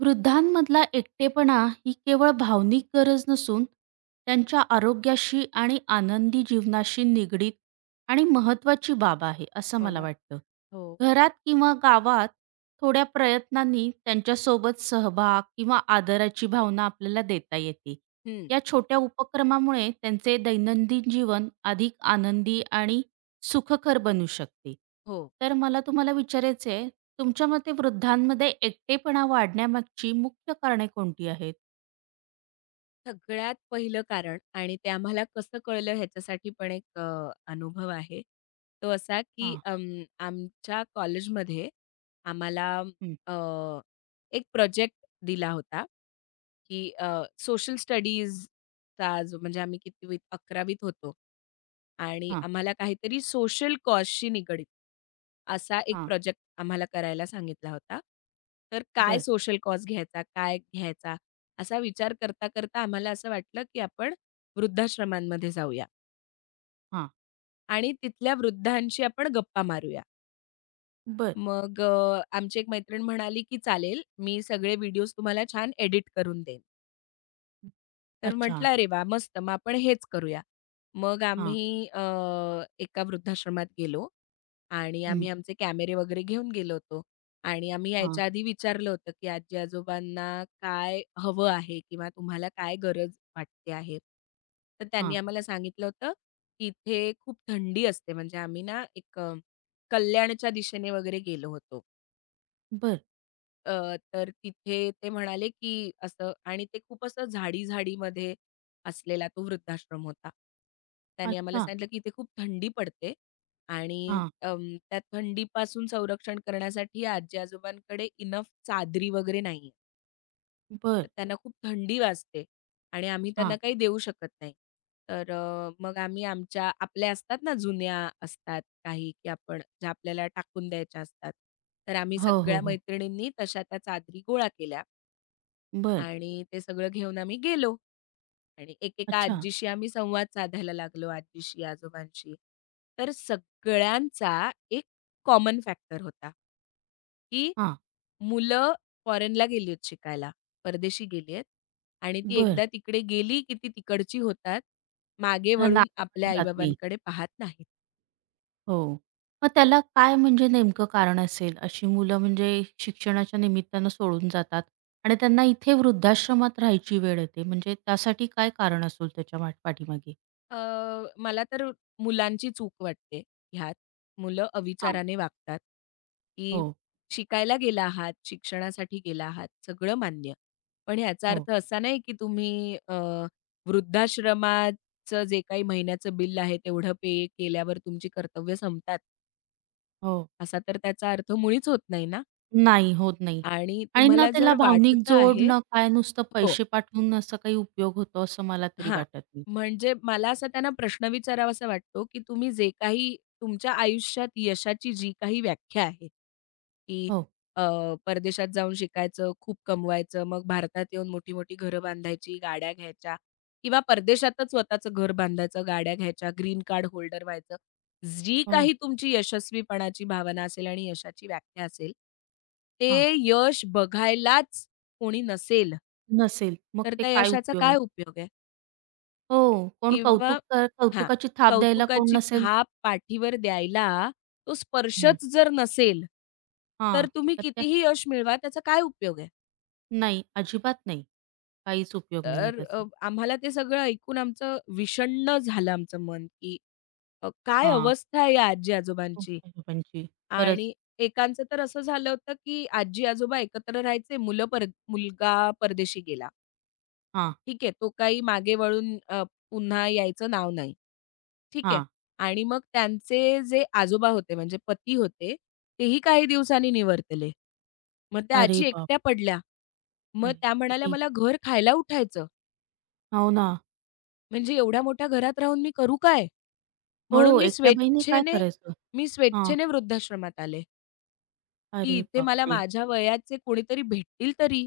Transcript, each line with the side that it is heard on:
right: वृद्धांमधला एकटेपणा ही केवळ भावनिक गरज नसून त्यांच्या आरोग्याशी आणि आनंदी जीवनाशी निगडीत आणि महत्त्वाची बाब आहे असं
left: हो
right: मला
left: ना.
right: वाटतं.
left: हो.
right: घरात किंवा गावात थोड्या प्रयत्नांनी त्यांच्यासोबत सहभाग किंवा आदराची भावना आपल्याला देता येते.
left: हं.
right: या छोट्या उपक्रमामुळे त्यांचे दैनंदिन जीवन अधिक आनंदी आणि सुखकर बनू शकते.
left: हो.
right: तर मला तुम्हाला विचारायचं आहे, तुमच्या मते वृद्धांमध्ये एकटेपणा वाढण्यामागची मुख्य कारणे कोणती आहेत?
left: सगळ्यात पहिलं कारण आणि ते आम्हाला कसं कळलं ह्याच्यासाठी पण एक अनुभव आहे. तो असा की
right: हां.
left: आमच्या कॉलेजमध्ये आम्हाला
right: हं.
left: अ, एक प्रोजेक्ट दिला होता, की सोशल स्टडीजचा जो म्हणजे आम्ही कितवीत 11वीत होतो आणि
right: हां.
left: आम्हाला काहीतरी सोशल कॉजशी निगडीत असा एक
right: हां.
left: प्रोजेक्ट आम्हाला करायला सांगितला होता. तर काय
right: बरं.
left: सोशल कॉज घ्यायचा, काय घ्यायचा असा विचार करता, करता आम्हाला असं वाटलं, की आपण वृद्धाश्रमांमध्ये जाऊया
right: हां.
left: आणि तिथल्या वृद्धांशी आपण गप्पा मारूया.
right: बरं.
left: मग आमची एक मैत्रीण म्हणाली, की "चालेल, मी सगळे व्हिडिओज तुम्हाला छान एडिट करून देईन." तर
right: अच्छा.
left: म्हटलं, "अरे वाह! मस्त. मग आपण हेच करूया." मग
right: हां.
left: आम्ही एका वृद्धाश्रमात गेलो आणि
right: हं.
left: आम्ही आमचे कॅमेरे वगैरे घेऊन गेलो होतो आणि आम्ही
right: हां.
left: यायच्या आधी विचारलं होतं, की आजी-आजोबांना काय हवं आहे किंवा तुम्हाला काय गरज वाटते आहे. तर त्यांनी
right: हां.
left: आम्हाला सांगितलं होतं, की इथे खूप थंडी असते म्हणजे आम्ही ना एक कल्याणच्या दिशेने वगैरे गेलो होतो.
right: बरं.
left: तर तिथे ते म्हणाले, की असं आणि ते खूप असं झाडी-झाडीमध्ये असलेला तो वृद्धाश्रम होता. त्याने आम्हाला
right: अच्छा.
left: सांगितलं, की इथे खूप थंडी पडते आणि
right: हां.
left: त्या थंडीपासून संरक्षण करण्यासाठी आजी-आजोबांकडे इनफ चादरी वगैरे नाही.
right: बरं.
left: तर त्यांना खूप थंडी वाजते आणि आम्ही त्यांना
right: हां.
left: काही देऊ शकत नाही. तर मग आम्ही आमच्या आपल्या असतात ना जुन्या असतात काही, की आपण ज्या आपल्याला टाकून द्यायच्या असतात. तर आम्ही
right: हो, हो,
left: सगळ्या
right: हो.
left: मैत्रिणींनी तशा त्या चादरी गोळा केल्या
right: बरं.
left: आणि ते सगळं घेऊन आम्ही गेलो. आणि एकेका
right: अच्छा.
left: आजीशी आम्ही संवाद साधायला लागलो, आजीशी, आजोबांशी. तर सगळ्यांचा एक कॉमन फॅक्टर होता, की
right: हां.
left: मुलं फॉरेनला गेली आहेत शिकायला, परदेशी गेली आहेत आणि ती
right: बरं.
left: एकदा तिकडे गेली, की ती तिकडची होतात. मागे वळून आपल्या आई
right: राहत नाही.
left: पाहत नाहीत.
right: हो. मग त्याला काय म्हणजे नेमकं कारण असेल? अशी मुलं म्हणजे शिक्षणाच्या निमित्तानं सोडून जातात आणि त्यांना इथे वृद्धाश्रमात राहायची वेळ येते. म्हणजे त्यासाठी काय कारण असेल त्याच्या पाठीमागे?
left: अ, मला तर मुलांची चूक वाटते ह्यात. मुलं
right: हां.
left: अविचाराने वागतात, की
right: हो,
left: शिकायला गेला आहात, शिक्षणासाठी गेला आहात, सगळं मान्य. पण ह्याचा
right: हो,
left: अर्थ असा नाही की तुम्ही वृद्धाश्रमाचं जे काही महिन्याचं बिल आहे तेवढं पे केल्यावर तुमची कर्तव्य संपतात,
right: हो.
left: असा तर त्याचा अर्थ मुळीच होत नाही ना.
right: नाही, होत नाही.
left: आणि
right: आणि ना
left: तुम्हाला
right: त्याला
left: जर
right: भावनिक
left: वाटतं
right: जोड
left: आहे
right: ना काय नुसतं
left: हो.
right: पैसे पाठवून असा काही उपयोग होतो असं मला तरी
left: हां.
right: वाटत नाही.
left: म्हणजे मला असा त्यांना प्रश्न विचारावासा वाटतो, की तुम्ही जे काही तुमच्या आयुष्यात यशाची जी काही व्याख्या आहे, की
right: हो,
left: अ, परदेशात जाऊन शिकायचं, खूप कमवायचं, मग भारतात येऊन मोठी-मोठी घरं बांधायची, गाड्या घ्यायच्या किंवा परदेशातच स्वतःचं घर बांधायचं, गाड्या घ्यायच्या, ग्रीन कार्ड होल्डर व्हायचं. जी
right: हो.
left: काही तुमची यशस्वीपणाची भावना असेल आणि यशाची व्याख्या असेल,
right: हां.
left: ते यश बघायलाच कोणी नसेल,
right: नसेल. मग
left: तर
right: ते
left: त्या
right: काय
left: यशाचा
right: उपयोग आहे?
left: काय उपयोग आहे?
right: हो. कोण
left: किंवा
right: कौतुक
left: हां,
right: कौतुकाची थाप द्यायला कोण
left: कौतुकाची
right: नसेल.
left: थाप पाठीवर द्यायला तो
right: हं.
left: स्पर्शच जर नसेल, तर
right: हां.
left: तुम्ही
right: तर ते
left: कितीही यश मिळवा त्याचा काय उपयोग आहे?
right: नाही, अजिबात नाही. काहीच उपयोग नाहीये
left: तर
right: त्याचा.
left: आम्हाला ते सगळं ऐकून आमचं विषण्ण झालं आमचं मन, की काय
right: हां.
left: अवस्था आहे या
right: हं.
left: आजी-आजोबांची
right: आई बाबांची. खरंच.
left: आणि एकांचं तर असं झालं होतं, की आजी-आजोबा एकत्र राहायचे, मुलं पर मुलगा परदेशी गेला.
right: हां,
left: ठीक आहे, तो काही मागे वळून पुन्हा यायचं नाव नाही. ठीक आहे.
right: हां.
left: आणि मग त्यांचे जे आजोबा होते म्हणजे पती होते, तेही काही दिवसांनी निवर्तले. मग त्या
right: अरे
left: आजी एकट्या
right: बापरे!
left: पडल्या. मग त्या म्हणाल्या,
right: किती.
left: "मला घर खायला उठायचं.
right: हो ना.
left: म्हणजे एवढ्या मोठ्या घरात राहून मी करू काय?"
right: हो,
left: म्हणून मी
right: एकट्या बाईने काय
left: स्वेच्छेने
right: करायचं?
left: मी
right: हां.
left: स्वेच्छेने वृद्धाश्रमात आले, की
right: अरे
left: इथे मला
right: बापरे!
left: माझ्या वयाचे कोणीतरी भेटतील तरी.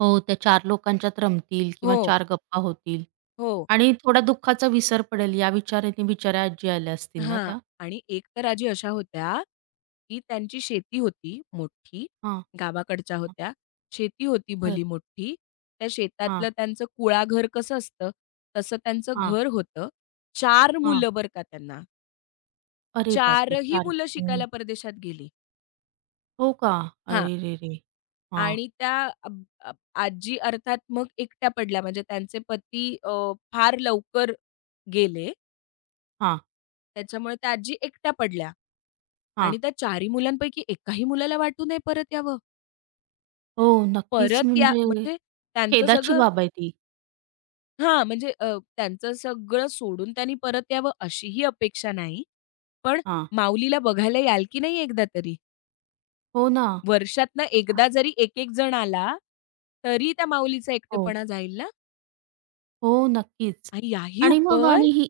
right: हो, त्या चार लोकांच्यात रमतील किंवा
left: हो,
right: चार गप्पा होतील
left: हो.
right: आणि थोडा दुःखाचा विसर पडेल या विचाराने बिचाऱ्या आजी आल्या असतील ना
left: हां.
right: त्या?
left: आणि एक तर आजी अशा होत्या, की त्यांची शेती होती मोठी,
right: हां,
left: गावाकडच्या
right: हां.
left: होत्या. शेती होती
right: बरं.
left: भली मोठी. त्या
right: हां,
left: शेतातलं त्यांचं कुळाघर कसं असतं, तसं त्यांचं
right: हां,
left: घर होतं. चार
right: हां.
left: मुलं बरं का त्यांना.
right: अरे बापरे!
left: 4ही
right: 4.
left: मुलं
right: हं.
left: शिकायला परदेशात गेली.
right: हो का?
left: हां.
right: अरेरेरे! हां,
left: आणि त्या अब अब आजी अर्थात मग एकट्या पडल्या. म्हणजे त्यांचे पती फार लवकर गेले.
right: हां,
left: त्याच्यामुळे त्या आजी एकट्या पडल्या
right: हां.
left: आणि त्या 4ही मुलांपैकी एकाही मुलाला वाटू नये परत यावं.
right: हो, नक्कीच
left: परत या
right: म्हणजे
left: म्हणजे त्यांचं
right: खेदाची
left: सगळं
right: बाब आहे ती.
left: हां, म्हणजे त्यांचं सगळं सोडून त्यांनी परत यावं अशीही अपेक्षा नाही. पण
right: हां.
left: माऊलीला बघायला याल की नाही एकदा तरी?
right: हो ना.
left: वर्षातनं
right: ते फा-
left: एकदा जरी एक-एक जण आला, तरी त्या माऊलीचा
right: हो.
left: एकटेपणा जाईल ना?
right: हो, नक्कीच.
left: आणि याही
right: आणि मग
left: उपर
right: आणि ही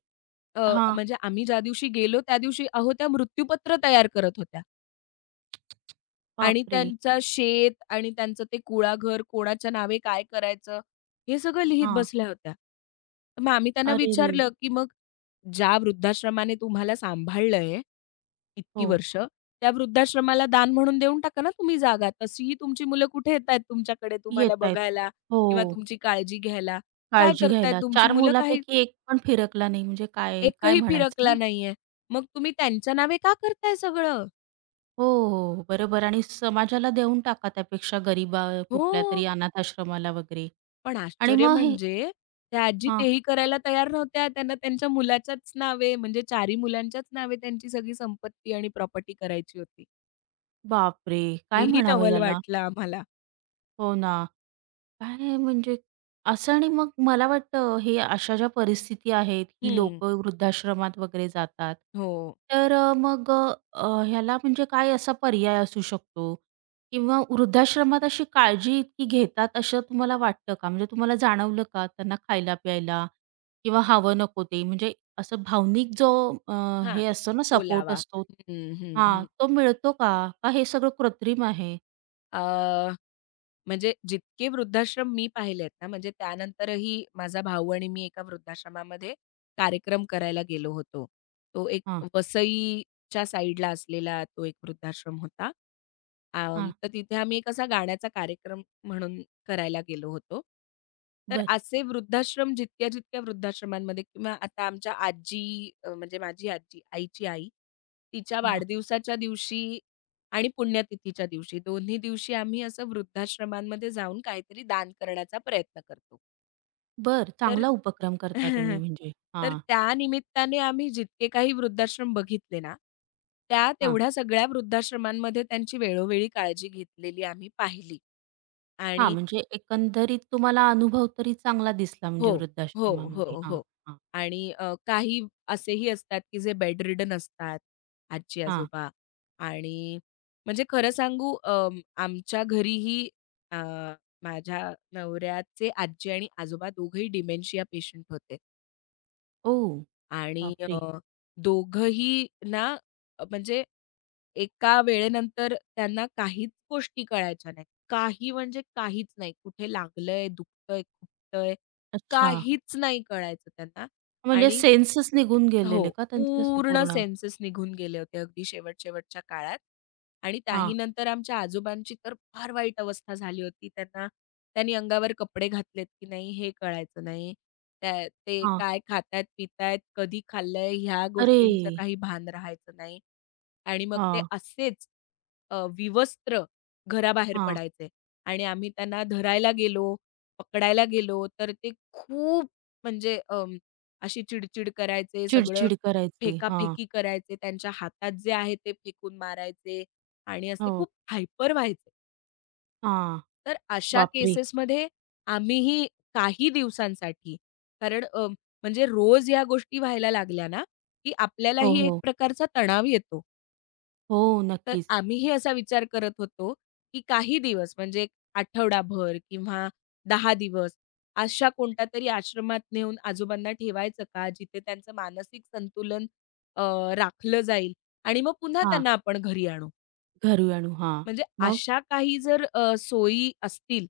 left: अ,
right: हां.
left: म्हणजे आम्ही ज्या दिवशी गेलो त्या दिवशी अहो त्या मृत्यूपत्र तयार करत होत्या. आणि
right: बापरे!
left: त्यांचा शेत आणि त्यांचं ते कुळाघर, कोणाच्या नावे काय करायचं, हे सगळं लिहीत
right: हां.
left: बसल्या होत्या. तर मग आम्ही त्यांना
right: अरेरे!
left: विचारलं, की "मग ज्या वृद्धाश्रमाने तुम्हाला सांभाळलंय इतकी
right: हो.
left: वर्ष, त्या वृद्धाश्रमाला दान म्हणून देऊन टाका ना तुम्ही जागा. तशीही तुमची मुलं कुठे येतायत तुमच्याकडे तुम्हाला
right: येतायत.
left: बघायला
right: हो,
left: किंवा तुमची काळजी घ्यायला. काय
right: काळजी
left: करताय?
right: घ्यायला.
left: तुमची
right: 4
left: मुलं काही
right: मुलांपैकी एक पण फिरकला नाही म्हणजे काय काय
left: एकही
right: म्हणायचं
left: फिरकला
right: ना?
left: नाहीये. मग तुम्ही त्यांच्या नावे का करताय सगळं?"
right: हो, हो. बरोबर. आणि समाजाला देऊन टाका त्यापेक्षा,
left: हो.
right: कुठल्यातरी अनाथ आश्रमाला वगैरे.
left: पण
right: आणि
left: आश्चर्य
right: मग हे
left: म्हणजे त्या आजी
right: हां.
left: तेही करायला तयार नव्हत्या. त्यांना त्यांच्या मुलाच्याच नावे म्हणजे 4ही मुलांच्याच नावे त्यांची सगळी संपत्ती आणि प्रॉपर्टी करायची होती.
right: बापरे! काय
left: हेही
right: म्हणावं
left: नवल
right: याला?
left: वाटलं आम्हाला.
right: हो ना. काय म्हणजे असं. आणि मग मला वाटतं हे अशा ज्या परिस्थिती आहेत, ही
left: हं.
right: लोकं वृद्धाश्रमात वगैरे जातात.
left: हो.
right: तर मग ह्याला म्हणजे काय असा पर्याय असू शकतो? किंवा वृद्धाश्रमात अशी काळजी इतकी घेतात असं तुम्हाला वाटतं का? म्हणजे तुम्हाला जाणवलं का त्यांना खायला-प्यायला किंवा हवं नको ते, म्हणजे असं भावनिक अ,
left: हां.
right: हे असतो ना, सपोर्ट
left: ओलावा.
right: असतो.
left: हं, हं,
right: हां,
left: हं.
right: तो मिळतो का? का हे सगळं कृत्रिम आहे?
left: अ म्हणजे जितके वृद्धाश्रम मी पाहिलेत ना, म्हणजे त्यानंतरही माझा भाऊ आणि मी एका वृद्धाश्रमामध्ये कार्यक्रम करायला गेलो होतो. तो एक
right: हां,
left: वसईच्या साइडला असलेला तो एक वृद्धाश्रम होता.
right: हां.
left: तर तिथे आम्ही एक असा गाण्याचा कार्यक्रम म्हणून करायला गेलो होतो. तर
right: बरं.
left: असे वृद्धाश्रम जितक्या-जितक्या वृद्धाश्रमांमध्ये किंवा आता आमच्या आजी म्हणजे माझी आजी, आईची आई, तिच्या वाढदिवसाच्या दिवशी आणि पुण्यतिथीच्या दिवशी. दोन्ही दिवशी आम्ही असं वृद्धाश्रमांमध्ये जाऊन काहीतरी दान करण्याचा प्रयत्न करतो.
right: बर
left: तर
right: चांगला उपक्रम करता तुम्ही म्हणजे.
left: तर
right: हां,
left: त्या निमित्ताने आम्ही जितके काही वृद्धाश्रम बघितले ना, त्या
right: हां.
left: तेवढ्या सगळ्या वृद्धाश्रमांमध्ये त्यांची वेळोवेळी काळजी घेतलेली आम्ही पाहिली.
right: हां,
left: आणि
right: म्हणजे एकंदरीत तुम्हाला अनुभव तरी चांगला दिसला
left: हो,
right: म्हणजे
left: हो, हो,
right: वृद्धाश्रमामध्ये. हां,
left: हो.
right: हां,
left: आणि काही असेही असतात, की जे बेड रिडन असतात,
right: हां.
left: आजी-आजोबा आणि म्हणजे खरं सांगू आमच्या घरीही अ, माझ्या नवऱ्याचे आजी आणि आजोबा दोघंही डिमेन्शिया पेशंट होते
right: ओह!
left: आणि
right: बापरे!
left: दोघंही ना म्हणजे एका वेळेनंतर त्यांना काहीच गोष्टी कळायच्या नाहीत. काही म्हणजे काहीच नाही. कुठे लागलंय, दुखतंय, खुपतंय,
right: अच्छा.
left: काहीच नाही कळायचं त्यांना
right: म्हणजे
left: आणि
right: सेन्सच निघून गेलेले
left: हो.
right: का त्यांचे असे
left: पूर्ण
right: पूर्ण?
left: सेन्सेस निघून गेले होते अगदी शेवट-शेवटच्या काळात. आणि त्याही
right: हां,
left: नंतर आमच्या आजोबांची तर फार वाईट अवस्था झाली होती. त्यांना त्यांनी अंगावर कपडे घातलेत की नाही हे कळायचं नाही. त्या ते
right: हां.
left: काय खातायत, पितायत, कधी खाल्लंय ह्या
right: अरे!
left: गोष्टींचं काही भान राहायचं नाही. आणि मग ते
right: हां,
left: असेच विवस्त्र घराबाहेर
right: हां.
left: पडायचे आणि आम्ही त्यांना धरायला गेलो, पकडायला गेलो, तर ते खूप म्हणजे अशी चिडचिड करायचे, सगळं
right: चिड-चिड करायचे. हां.
left: फेकाफेकी करायचे, त्यांच्या हातात जे आहे ते फेकून मारायचे आणि असे
right: हो.
left: खूप हायपर व्हायचे.
right: हां.
left: तर अशा
right: बापरे!
left: केसेसमध्ये आम्हीही काही दिवसांसाठी कारण म्हणजे रोज या गोष्टी व्हायला लागल्या ना, की
right: हो,
left: आपल्यालाही एक
right: हो.
left: प्रकारचा तणाव येतो.
right: हो,
left: तर
right: नक्कीच.
left: आम्हीही असा विचार करत होतो, की काही दिवस म्हणजे एक आठवडाभर किंवा 10 दिवस अशा कोणत्या तरी आश्रमात नेऊन आजोबांना ठेवायचं का? जिथे त्यांचं मानसिक संतुलन अ, राखलं जाईल आणि मग पुन्हा
right: हां,
left: त्यांना आपण घरी आणू.
right: घरी आणू. हां.
left: म्हणजे
right: मग?
left: अशा काही जर सोयी असतील,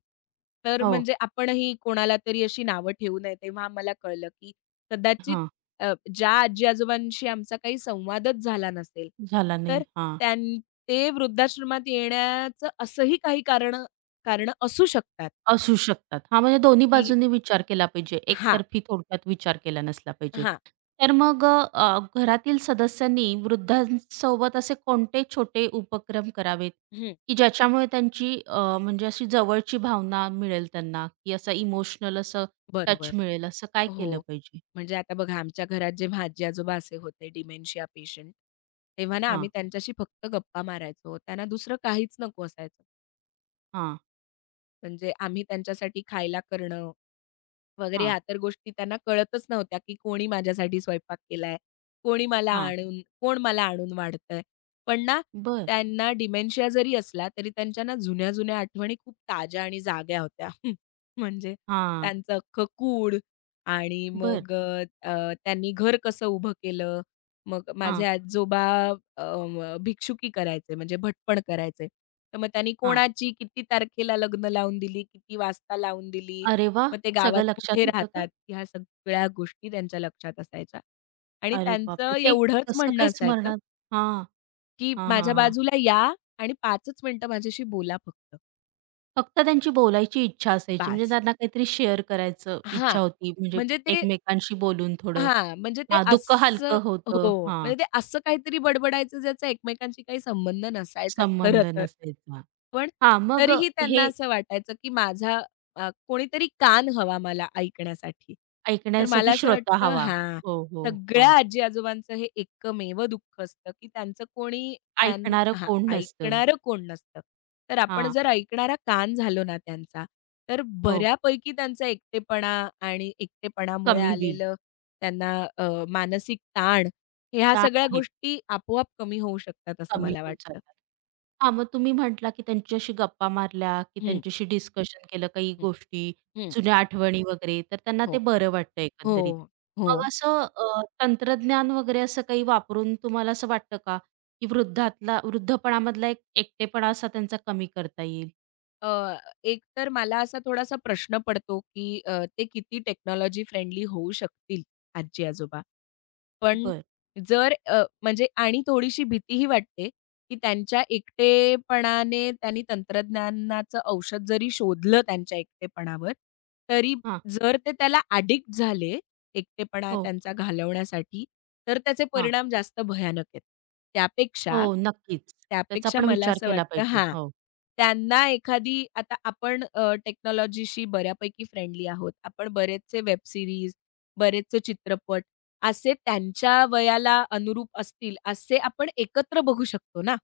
left: तर
right: हो.
left: म्हणजे आपणही कोणाला तरी अशी नावं ठेवू नये. तेव्हा आम्हाला कळलं, की कदाचित
right: हां.
left: ज्या आजी-आजोबांशी आमचा काही संवादच झाला नसेल,
right: झाला नाही.
left: तर
right: हां.
left: त्यां ते वृद्धाश्रमात येण्याचं असंही काही कारणं असू शकतात,
right: असू शकतात. हां, म्हणजे दोन्ही
left: की
right: बाजूंनी विचार केला पाहिजे.
left: हां,
right: एकतर्फी थोडक्यात विचार केला नसला पाहिजे.
left: हां.
right: तर मग अ, अ, घरातील सदस्यांनी वृद्धांसोबत असे कोणते छोटे उपक्रम करावेत,
left: हं.
right: की ज्याच्यामुळे त्यांची, म्हणजे अशी जवळची भावना मिळेल त्यांना, की असं इमोशनल असं टच
left: बरोबर.
right: मिळेल, असं काय केलं
left: हो.
right: पाहिजे?
left: म्हणजे आता बघा आमच्या घरात जेव्हा आजी-आजोबा असे होते डिमेन्शिया पेशंट, तेव्हा ना
right: हां,
left: आम्ही त्यांच्याशी फक्त गप्पा मारायचो. त्यांना दुसरं काहीच नको असायचं.
right: हां,
left: म्हणजे आम्ही त्यांच्यासाठी खायला करणं वगैरे
right: हां,
left: ह्या तर गोष्टी त्यांना कळतच नव्हत्या, की कोणी माझ्यासाठी स्वयंपाक केलाय,
right: हां.
left: कोण मला आणून वाढतंय. पण ना
right: बरं.
left: त्यांना डिमेन्शिया जरी असला, तरी त्यांच्या ना जुन्या-जुन्या आठवणी खूप ताज्या आणि जाग्या होत्या. म्हणजे
right: हां.
left: त्यांचं अख्खं कूड आणि
right: बरं.
left: मग अ, अ, त्यांनी घर कसं उभं केलं. मग माझे
right: हां,
left: आजोबा अ, भिक्षुकी करायचे म्हणजे भटपण करायचे. तर मग त्यांनी
right: हां.
left: कोणाची किती तारखेला लग्न लावून दिली, किती वाजता लावून दिली,
right: अरे वाह!
left: मग ते गावात
right: सगळं लक्षात
left: कुठे
right: होतं का?
left: राहतात, ह्या सगळ्या गोष्टी त्यांच्या लक्षात असायच्या. आणि
right: अरे
left: त्यांचं
right: बापरे! ते
left: एवढंच
right: कसं
left: म्हणणं
right: काय
left: असायचं,
right: स्मरणात? हां.
left: की
right: हां, हां,
left: "माझ्या
right: हां.
left: बाजूला या आणि 5च मिनिटं माझ्याशी बोला फक्त,
right: फक्त त्यांची बोलायची इच्छा असायची, म्हणजे
left: बास."
right: त्यांना काहीतरी शेअर करायचं
left: हां,
right: इच्छा होती, म्हणजे
left: म्हणजे ते
right: एकमेकांशी बोलून थोडं.
left: हां, म्हणजे ते
right: हां, दुःख
left: असं
right: हलकं
left: हो,
right: होतं. हां,
left: म्हणजे ते असं काहीतरी बडबडायचं ज्याचा एकमेकांशी काही संबंध नसायचा खरं
right: संबंध
left: तर.
right: नसायचा.
left: पण
right: हां, मग
left: तरीही त्यांना
right: हे
left: असं वाटायचं, की माझा कोणीतरी कान हवा मला ऐकण्यासाठी. तर मला
right: ऐकण्यासाठी
left: असं
right: श्रोता
left: वाटतं
right: हवा.
left: हां,
right: हो, हो.
left: सगळ्या
right: हां,
left: आजी-आजोबांचं हे एकमेव दुःख असतं, की त्यांचं कोणी त्यां
right: ऐकणारं
left: हां,
right: कोण नसतं.
left: ऐकणारं कोण नसतं. तर आपण
right: हां.
left: जर ऐकणारा कान झालो ना त्यांचा, तर
right: हो.
left: बऱ्यापैकी त्यांचा एकटेपणा आणि एकटेपणामुळे
right: कमी होईल.
left: आलेलं त्यांना मानसिक ताण ह्या
right: ताण
left: सगळ्या
right: आहेत,
left: गोष्टी आपोआप कमी होऊ शकतात असं
right: कमी
left: मला
right: होऊन
left: वाटतं.
right: जातात. हां, मग तुम्ही म्हटला, की त्यांच्याशी गप्पा मारल्या, की
left: हं,
right: त्यांच्याशी डिस्कशन केलं काही
left: हं,
right: गोष्टी,
left: हं.
right: जुन्या आठवणी वगैरे, तर त्यांना ते
left: हो,
right: बरं वाटतं
left: हो,
right: एकंदरीत.
left: हो.
right: मग असं तंत्रज्ञान वगैरे असं काही वापरून तुम्हाला असं वाटतं का, की वृद्धपणामधला एकटेपणा असा त्यांचा कमी करता येईल?
left: अ, एक तर मला असा थोडासा प्रश्न पडतो, की ते किती टेक्नॉलॉजी फ्रेंडली होऊ शकतील आजी-आजोबा. पण
right: बरं.
left: जर म्हणजे आणि थोडीशी भीतीही वाटते, की त्यांच्या एकटेपणाने त्यांनी तंत्रज्ञानाचं औषध जरी शोधलं त्यांच्या एकटेपणावर, तरी
right: हां.
left: जर ते त्याला ॲडिक्ट झाले एकटेपणा
right: हो.
left: त्यांचा घालवण्यासाठी, तर त्याचे
right: हां.
left: परिणाम जास्त भयानक आहेत. त्यापेक्षा
right: हो, नक्कीच. त्याचा
left: त्यापेक्षा
right: पण
left: मला
right: विचार
left: असं
right: केला
left: वाटतं
right: पाहिजे.
left: हां,
right: हो.
left: त्यांना एखादी आता आपण टेक्नॉलॉजीशी बऱ्यापैकी फ्रेंडली आहोत. आपण बरेचसे वेब सीरीज, बरेचसे चित्रपट असे त्यांच्या वयाला अनुरूप असतील, असे आपण एकत्र बघू शकतो ना.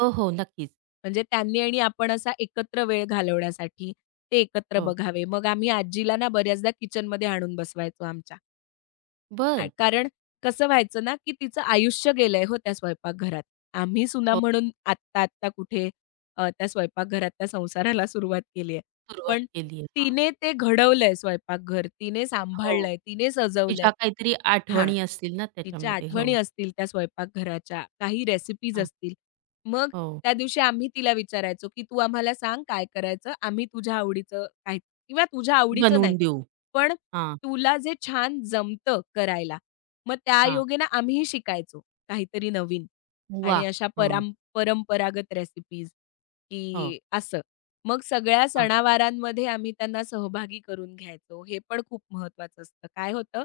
right: हो, हो, नक्कीच.
left: म्हणजे त्यांनी आणि आपण असा एकत्र वेळ घालवण्यासाठी ते एकत्र
right: हो.
left: बघावे. मग आम्ही आजीला ना बऱ्याचदा किचनमध्ये आणून बसवायचो आमच्या.
right: बरं.
left: कारण कसं व्हायचं ना, की तिचं आयुष्य गेलंय हो त्या स्वयंपाकघरात. आम्ही सुना
right: हो,
left: म्हणून आत्ता-आत्ता कुठे त्या स्वयंपाकघरात त्या संसाराला सुरुवात केली आहे.
right: सुरुवात
left: पण
right: केली आहे.
left: तिने ते घडवलंय स्वयंपाकघर, तिने
right: हो,
left: सांभाळलंय, तिने
right: की
left: सजवलंय.
right: काहीतरी
left: हां.
right: आठवणी असतील ना
left: तिच्या
right: त्याच्यामध्ये.
left: आठवणी
right: हो.
left: असतील त्या स्वयंपाकघराच्या, काही रेसिपीज असतील. मग
right: हो,
left: त्या दिवशी आम्ही तिला विचारायचो, की "तू आम्हाला सांग काय करायचं? आम्ही तुझ्या आवडीचं काय किंवा तुझ्या आवडीचं
right: बनवून
left: नाही,
right: देऊ.
left: पण
right: हां,
left: तुला जे छान जमतं करायला." मग
right: हां.
left: त्यायोगे ना आम्हीही शिकायचो काहीतरी नवीन आणि
right: वाह!
left: अशा
right: हां.
left: परंपरागत रेसिपीज,
right: हो,
left: की असं. मग सगळ्या
right: हां,
left: सणावारांमध्ये आम्ही त्यांना सहभागी करून घ्यायचो. हे पण खूप महत्वाचं असतं. काय होतं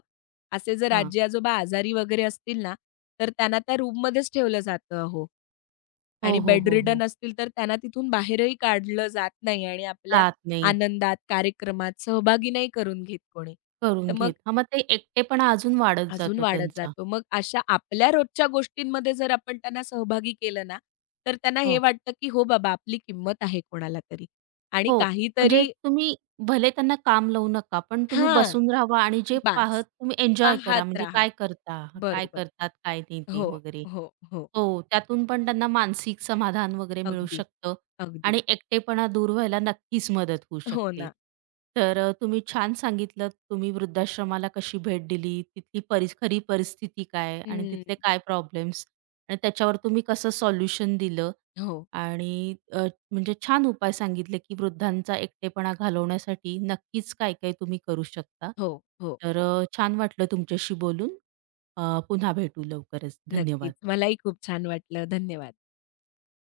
left: असे जर
right: हां.
left: आजी-आजोबा आजारी वगैरे असतील ना, तर त्यांना त्या रूममध्येच ठेवलं जातं अहो
right: हो,
left: आणि
right: हो, हो,
left: बेडरिडन
right: हो.
left: असतील तर त्यांना तिथून बाहेरही काढलं जात नाही आणि आपल्या
right: जात नाही,
left: आनंदात, कार्यक्रमात सहभागी नाही करून घेत कोणी. तर
right: करून
left: मग
right: घेत. हां, मग ते एकटेपणा अजून वाढत
left: अजून
right: जातो
left: वाढत
right: त्यांचा.
left: जातो. मग अशा आपल्या रोजच्या गोष्टींमध्ये जर आपण त्यांना सहभागी केलं ना, तर त्यांना हे
right: हो.
left: वाटतं, की हो बाबा आपली किंमत आहे कोणाला तरी आणि
right: हो, म्हणजे
left: काहीतरी
right: तुम्ही भले त्यांना काम लावू नका, पण तुम्ही
left: हां,
right: बसून राहावा आणि जे पाहत
left: बास.
right: तुम्ही एन्जॉय करा.
left: पाहत
right: म्हणजे
left: राहा.
right: काय करता, काय
left: बरोबर.
right: करतात, काय नाही ते
left: हो,
right: वगैरे.
left: हो, हो.
right: हो, त्यातून पण त्यांना मानसिक समाधान वगैरे मिळू
left: अगदी,
right: शकतं
left: अगदी.
right: आणि एकटेपणा दूर व्हायला नक्कीच मदत होऊ
left: हो
right: शकते.
left: ना.
right: तर तुम्ही छान सांगितलंत, तुम्ही वृद्धाश्रमाला कशी भेट दिली, तिथली खरी परिस्थिती काय आणि
left: हं.
right: तिथले काय प्रॉब्लेम्स आणि त्याच्यावर तुम्ही कसं सॉल्युशन दिलं,
left: हो,
right: आणि म्हणजे छान उपाय सांगितले, की वृद्धांचा एकटेपणा घालवण्यासाठी नक्कीच काय-काय तुम्ही करू शकता.
left: हो, हो.
right: तर छान वाटलं तुमच्याशी बोलून. पुन्हा भेटू लवकरच.
left: नक्कीच.
right: धन्यवाद.
left: मलाही खूप छान वाटलं. धन्यवाद.